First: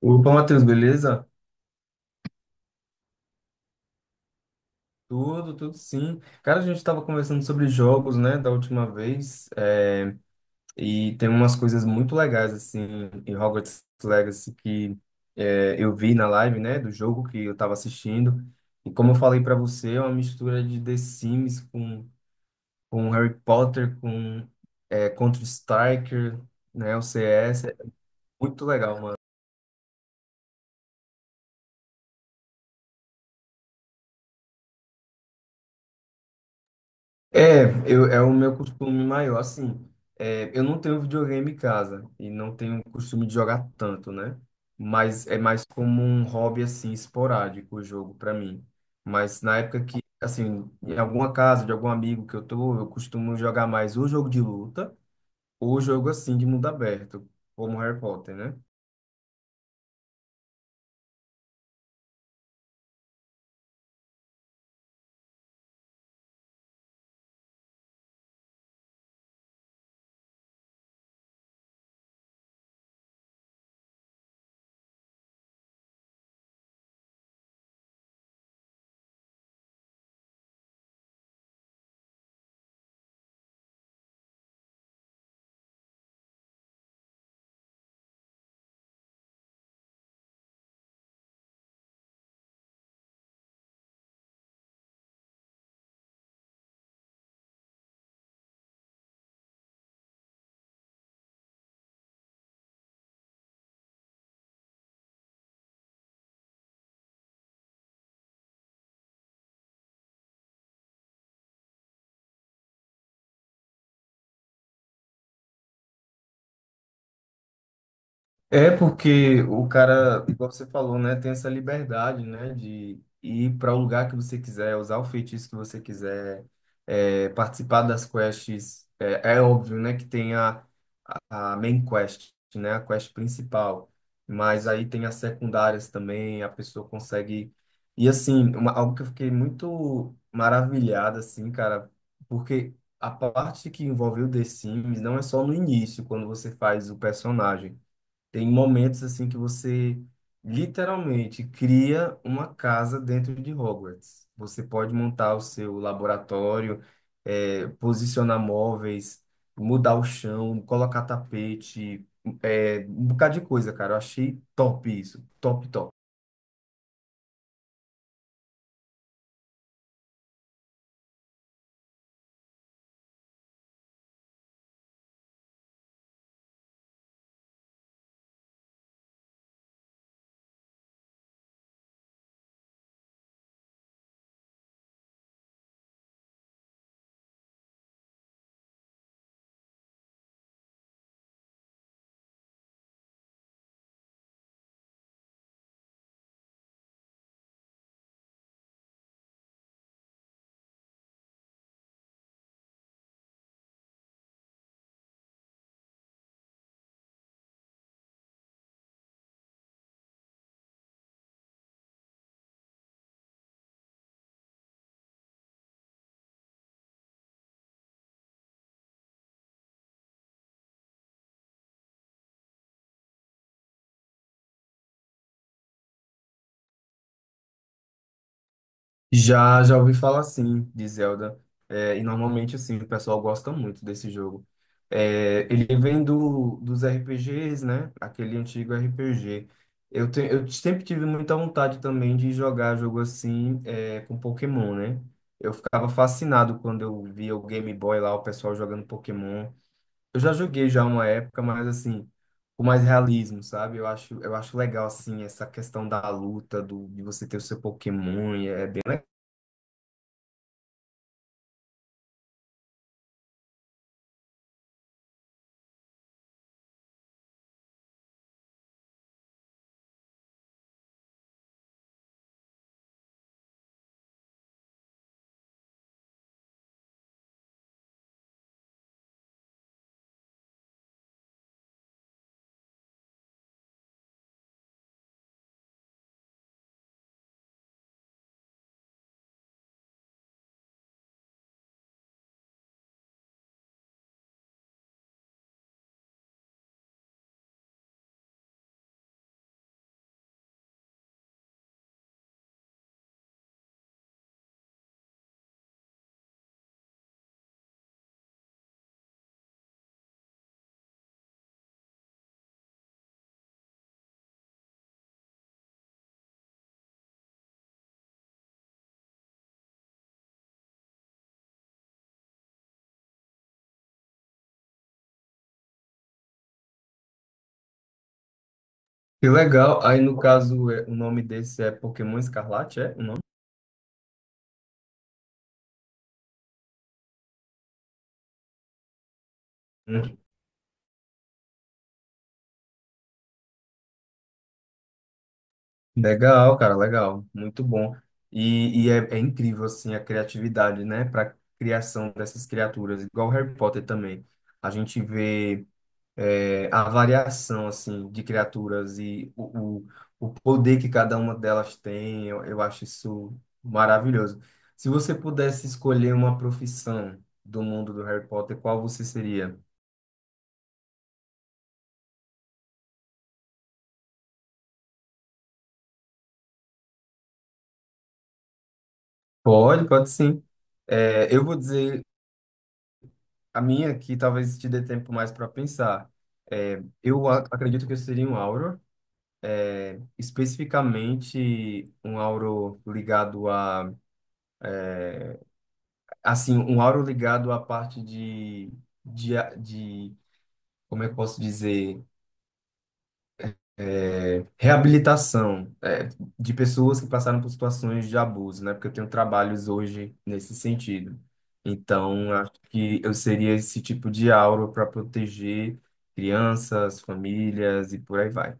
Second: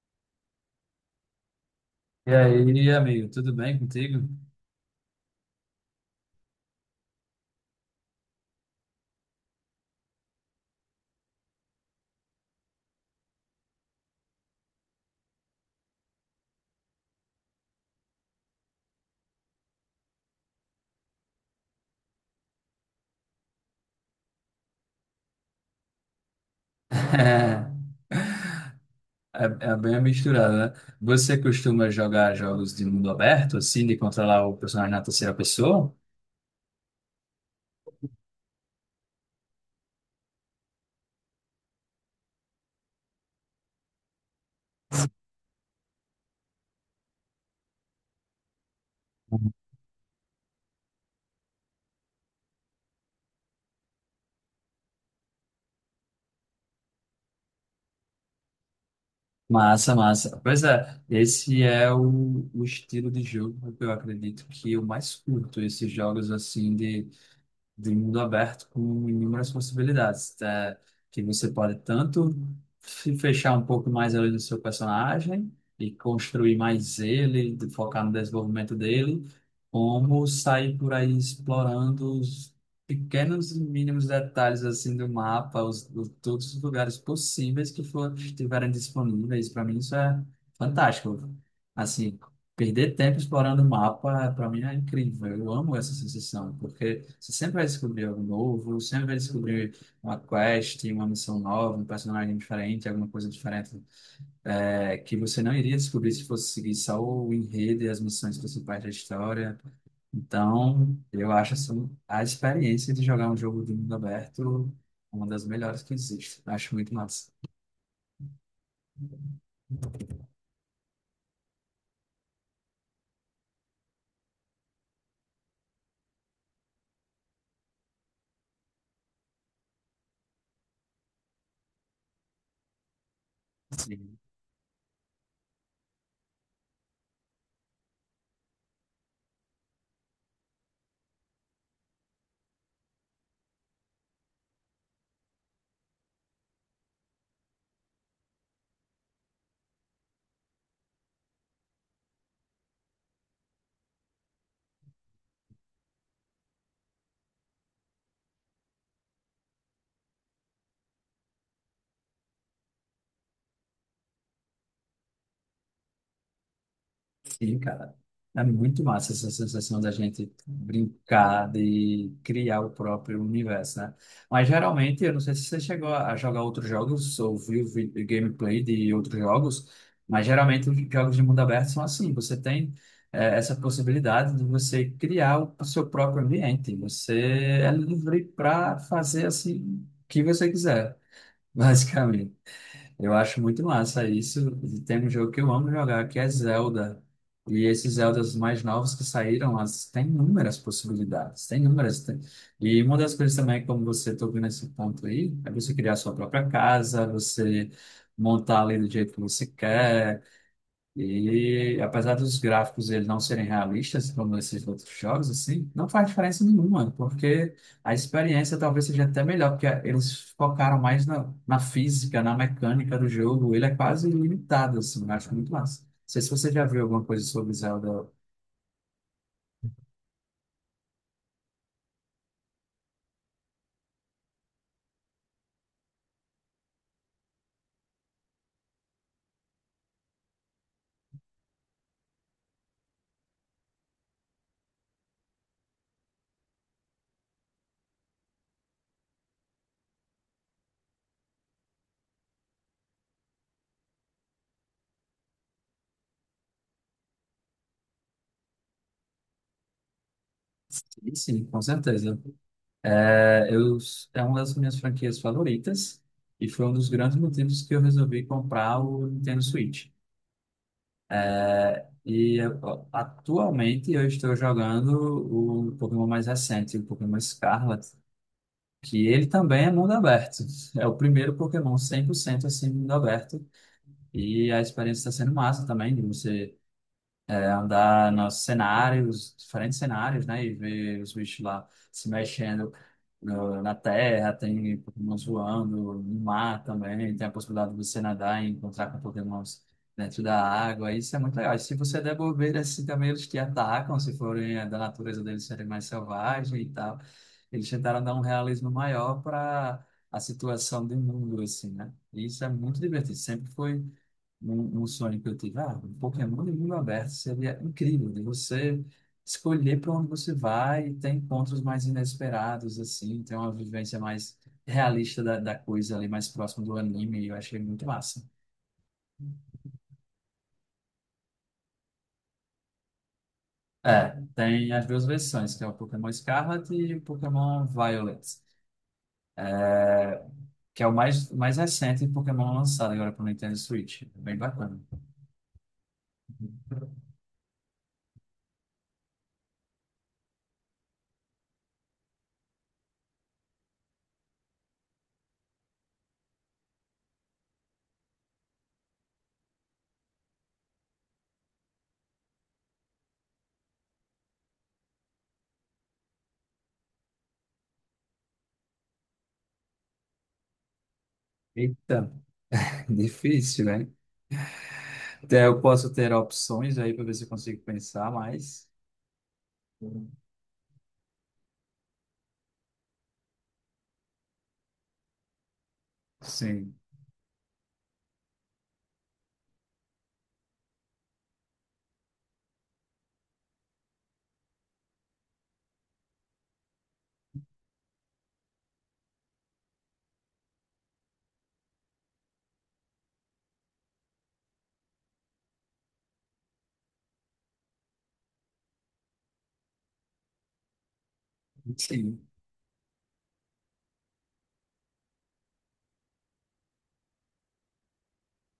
Opa, Matheus, beleza? E aí, amigo, tudo bem contigo? Tudo, tudo sim. Cara, a gente estava conversando sobre jogos, né, da última vez, e tem umas coisas muito legais, assim, em Hogwarts Legacy que eu vi na live, né, do jogo que eu estava assistindo. E como eu falei para você, é uma mistura de The Sims com Harry Potter, com Counter-Strike, né, o CS. É muito legal. É, é bem misturado, né? Você costuma jogar jogos de mundo aberto, assim, de controlar o personagem na terceira pessoa? É o meu costume maior, assim, eu não tenho videogame em casa e não tenho costume de jogar tanto, né? Mas é mais como um hobby, assim, esporádico o jogo pra mim. Mas na época que, assim, em alguma casa de algum amigo que eu tô, eu costumo jogar mais ou jogo de luta ou jogo, assim, de mundo aberto, como Harry Potter, né? Massa, massa. Pois é, esse é o estilo de jogo que eu acredito que eu mais curto, esses jogos assim de mundo aberto com inúmeras possibilidades, tá? Que você pode tanto se fechar um pouco mais ali no seu personagem e construir mais ele, de focar no desenvolvimento dele, como sair por aí explorando os pequenos e mínimos detalhes assim do mapa, todos os lugares possíveis que for, estiverem disponíveis. Para mim isso é fantástico. Assim, perder tempo explorando o mapa, para mim, é incrível. Eu amo essa sensação, porque você sempre vai descobrir algo novo, sempre vai descobrir uma quest, uma missão nova, um personagem diferente, alguma coisa diferente, que você não iria descobrir se fosse seguir só o enredo e as missões principais da história. Então, eu acho assim, a experiência de jogar um jogo de mundo aberto uma das melhores que existe. Acho muito massa. É porque o cara, igual você falou, né, tem essa liberdade, né, de ir para o lugar que você quiser, usar o feitiço que você quiser, participar das quests. É, é óbvio, né, que tem a main quest, né, a quest principal, Sim. mas aí tem as secundárias também, a pessoa consegue. E assim, algo que eu fiquei muito maravilhado, assim, cara, porque a parte que envolve o The Sims não é só no início, quando você faz o personagem. Tem momentos assim que você literalmente cria uma casa dentro de Hogwarts. Você pode montar o seu laboratório, posicionar móveis, mudar o chão, colocar tapete, um bocado de coisa, cara. Eu achei top isso, top, top. Sim, cara. É muito massa essa sensação da gente brincar de criar o próprio universo, né? Mas geralmente, eu não sei se você chegou a jogar outros jogos ou viu gameplay de outros jogos, mas geralmente os jogos de mundo aberto são assim. Você tem essa possibilidade de você criar o seu próprio ambiente. Você é livre para fazer assim o que você quiser, basicamente. Eu acho muito massa isso. E tem um jogo que eu amo jogar, que é Zelda. E esses Zeldas mais novos que saíram, tem inúmeras possibilidades, tem inúmeras. E uma das coisas também, como você tocou nesse ponto aí, é você criar sua própria casa, você montar ali do jeito que você quer, e apesar dos gráficos eles não serem realistas, como esses outros jogos, assim, não faz diferença nenhuma, porque a experiência talvez seja até melhor, porque eles focaram mais na, física, na mecânica do jogo, ele é quase ilimitado, assim, eu acho muito massa. Não sei se você já viu alguma coisa sobre Zelda. Já, já ouvi falar sim de Zelda. É, e normalmente assim, o pessoal gosta muito desse jogo. É, ele vem dos RPGs, né? Aquele antigo RPG. Eu sempre tive muita vontade também de jogar jogo assim, com Pokémon, né? Eu ficava fascinado quando eu via o Game Boy lá, o pessoal jogando Pokémon. Eu já joguei já uma época, mas assim, com mais realismo, sabe? Eu acho legal assim essa questão da luta, de você ter o seu Pokémon, e é bem... Sim, sim, com certeza. É, eu, é uma das minhas franquias favoritas, e foi um dos grandes motivos que eu resolvi comprar o Nintendo Switch. E ó, atualmente eu estou jogando o Pokémon mais recente, o Pokémon Scarlet, que ele também é mundo aberto. É o primeiro Pokémon 100% assim, mundo aberto. E a experiência está sendo massa também, de você andar nos cenários, diferentes cenários, né? E ver os bichos lá se mexendo na terra, tem Pokémon voando no mar também, tem a possibilidade de você nadar e encontrar com Pokémons dentro da água, isso é muito legal. E se você der bobeira, assim, também eles te atacam, se forem da natureza deles serem mais selvagem e tal. Eles tentaram dar um realismo maior para a situação do mundo, assim, né? E isso é muito divertido, sempre foi um, sonho que eu tive, ah, um Pokémon de mundo aberto seria incrível, de você escolher para onde você vai e ter encontros mais inesperados, assim, ter uma vivência mais realista da, coisa ali, mais próximo do anime, e eu achei muito massa. Que legal. Aí, no caso, o nome desse é Pokémon Escarlate, é o nome? É, tem as duas versões, que é o Pokémon Scarlet e o Pokémon Violet, Hum. é, que é o mais recente Pokémon lançado agora para o Nintendo Switch. Bem bacana. Legal, cara, legal. Muito bom. É incrível, assim, a criatividade, né, para criação dessas criaturas. Igual Harry Potter também. A gente vê a variação, assim, de criaturas e o poder que cada uma delas tem. Eu acho isso maravilhoso. Se você pudesse escolher uma profissão do mundo do Harry Potter, qual você seria? Eita, difícil, né? Até eu posso ter opções aí para ver se eu consigo pensar, mas Pode, pode sim. É, eu vou dizer a minha que talvez te dê tempo mais para pensar. sim, É, eu acredito que eu seria um Auro, especificamente um Auro ligado a, assim, um Auro ligado à parte de, como é que eu posso dizer? Reabilitação, é, de pessoas que passaram por situações de abuso, né? Porque eu tenho trabalhos hoje nesse sentido. sim. Então, acho que eu seria esse tipo de aura para proteger crianças, famílias e por aí vai.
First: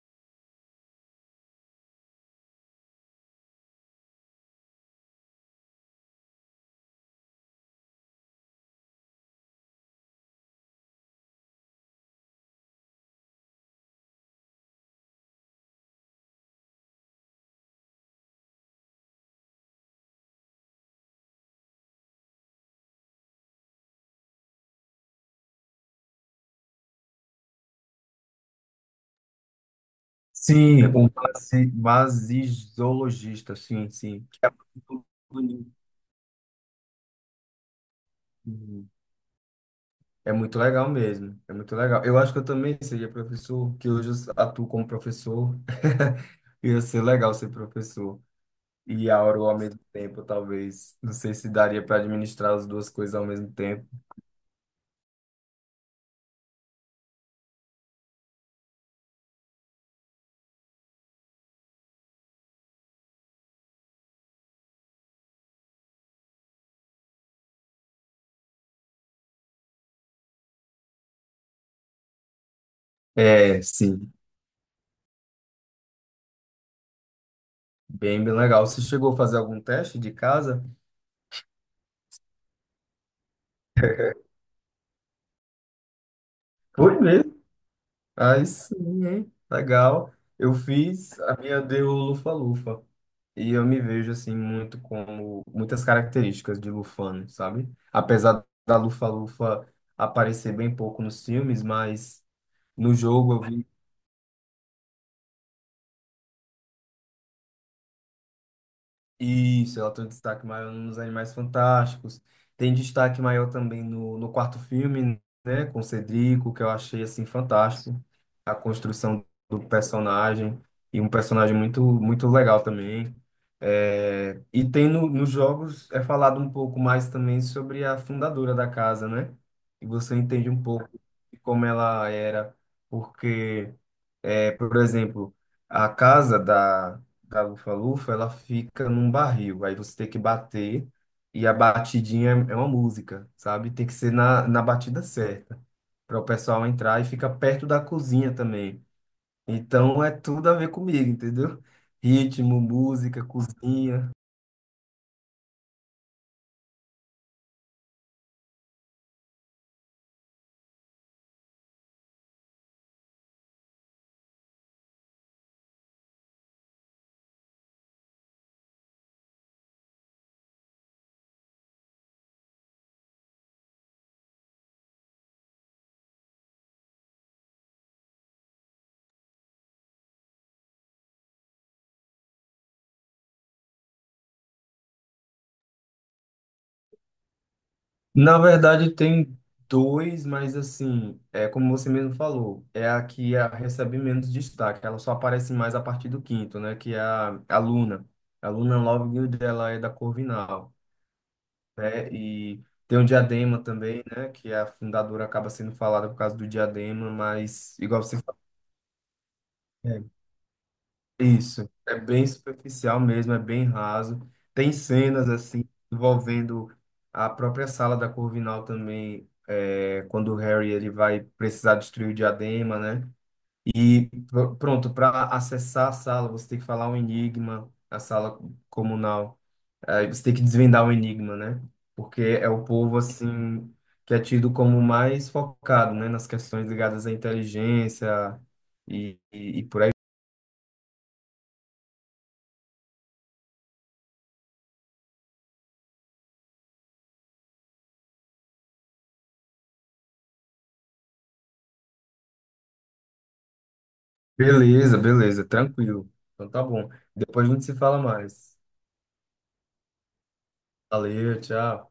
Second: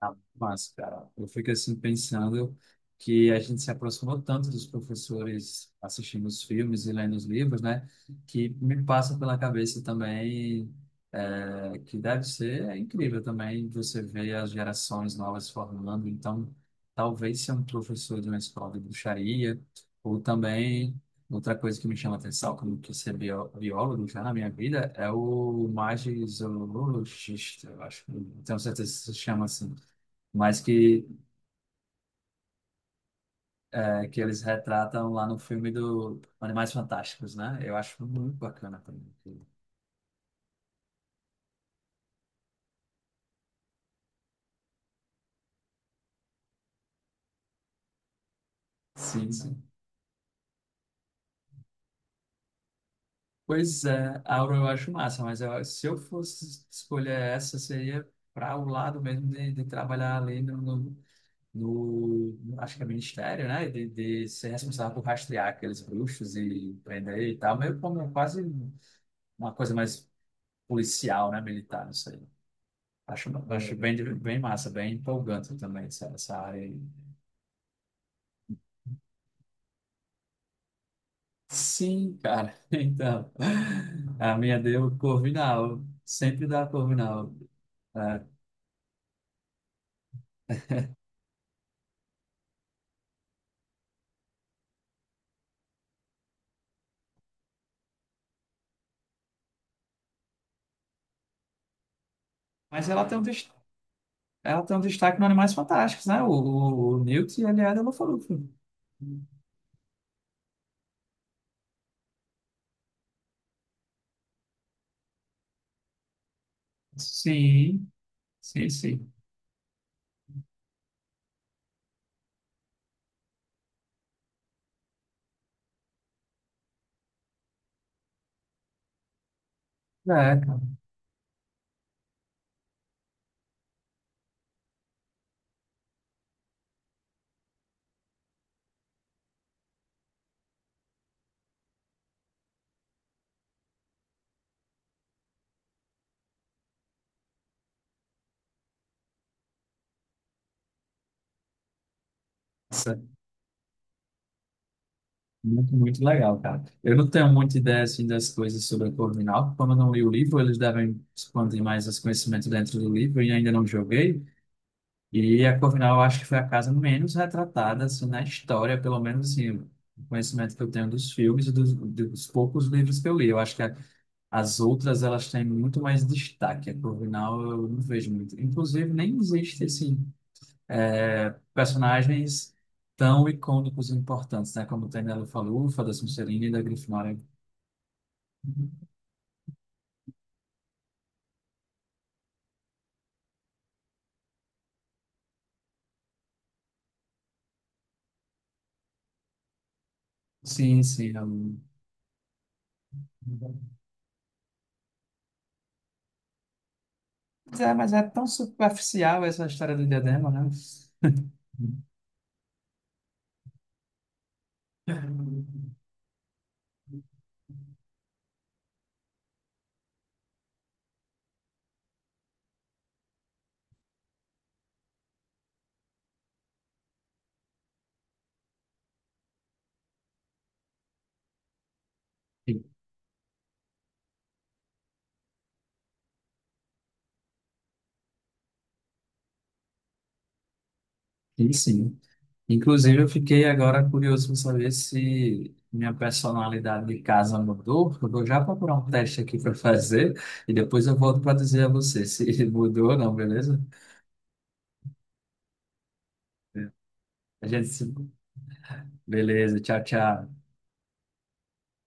Ah, mas, cara, eu fico assim pensando que a gente se aproximou tanto dos professores assistindo os filmes e lendo os livros, né? Que me passa pela cabeça também que deve ser incrível também você ver as gerações novas se formando. Então, talvez ser um professor de uma escola de bruxaria ou também outra coisa que me chama atenção, como que ser biólogo já na minha vida, é o magizoologista, eu acho. Não tenho certeza se chama assim, mas Sim, é o um que, vasizologista, sim, é, que sim. eles retratam lá no filme do Animais Fantásticos, né? Eu acho muito bacana Uhum. também. É muito legal mesmo, é muito legal. Eu acho que eu também seria professor, que hoje eu atuo como professor. Ia ser legal ser professor. E Sim, Auro ao sim. mesmo tempo, talvez. Não sei se daria para administrar as duas coisas ao mesmo tempo. Pois é, Aura eu acho massa, mas se eu fosse escolher essa, seria para o lado mesmo de, trabalhar ali acho que é ministério, né? De ser responsável por rastrear aqueles bruxos e prender e tal, meio como quase uma coisa mais policial, né? Militar, não sei. Acho, É, acho bem, sim. bem massa, bem empolgante também essa área aí. Bem, bem legal. Você chegou a fazer algum teste de casa? Sim, cara. Então, a minha deu Corvinal. Sempre dá Foi mesmo. Corvinal. É. Aí sim, hein? Legal. Eu fiz, a minha deu lufa-lufa. E eu me vejo, assim, muito como muitas características de Lufano, sabe? Apesar da lufa-lufa aparecer bem pouco nos filmes, mas Mas no ela tem um, jogo eu dest- vi... ela tem um destaque nos Animais Fantásticos, né? O Newt, ele é da Lufa-Lufa. Isso, ela tem um destaque maior nos Animais Fantásticos. Tem destaque maior também no quarto filme, né, com o Cedrico, que eu achei assim Sim, fantástico. A sim, sim. construção do personagem e um personagem muito muito legal também. É, e tem no, nos jogos é falado um pouco mais também sobre a fundadora da casa, né? E É, você entende um cara. pouco de como ela era, porque, é, por exemplo, a casa da lufa-lufa, ela fica num barril. Aí você tem que bater e a batidinha é uma música, sabe? Tem que ser na batida certa para o pessoal entrar e fica perto da cozinha também. Então é tudo a ver comigo, entendeu? Ritmo, Isso é música, cozinha. muito, muito legal, cara. Eu não tenho muita ideia, assim, das coisas sobre a Corvinal. Como eu não li o livro, eles devem expandir mais os conhecimentos dentro do livro e ainda não joguei. E a Corvinal, eu acho que foi a casa menos retratada assim, na história, pelo menos assim, o conhecimento que eu tenho dos filmes e dos poucos livros que eu li. Eu acho que as outras elas têm muito mais destaque. A Corvinal eu não vejo muito. Inclusive, nem existe assim, personagens tão icônicos e importantes, né? Como tem da Lufa-Lufa, da Sonserina e da Grifinória. Na verdade tem dois, mas assim, é como você mesmo falou, é a que recebe menos destaque. Ela só aparece mais a partir do quinto, né? Que é a Luna. A Luna Lovegood, ela é da Corvinal. Sim, sim. Né? E tem o Diadema também, né? Que a fundadora acaba sendo falada por causa do Diadema, Mas mas é, mas igual é você tão falou, superficial essa história do é diadema, né? isso. É bem superficial mesmo, é bem raso. Tem cenas assim envolvendo a própria sala da Corvinal também, é, quando o Harry ele vai precisar destruir o Diadema, né? E pronto, para acessar a sala, você tem que falar um enigma, a sala comunal. Aí você tem que desvendar o enigma, né? Porque é o povo, assim, que é tido como mais focado, né? Nas questões ligadas à inteligência e por aí. Sim, sim. Inclusive, eu fiquei agora curioso para saber se minha personalidade de casa mudou. Eu vou já procurar um teste aqui para fazer e depois eu volto para dizer a você se mudou ou não, beleza? Beleza, beleza, tranquilo. Então tá bom. Depois A a gente gente se se... fala mais. Beleza, tchau, tchau. Valeu, tchau.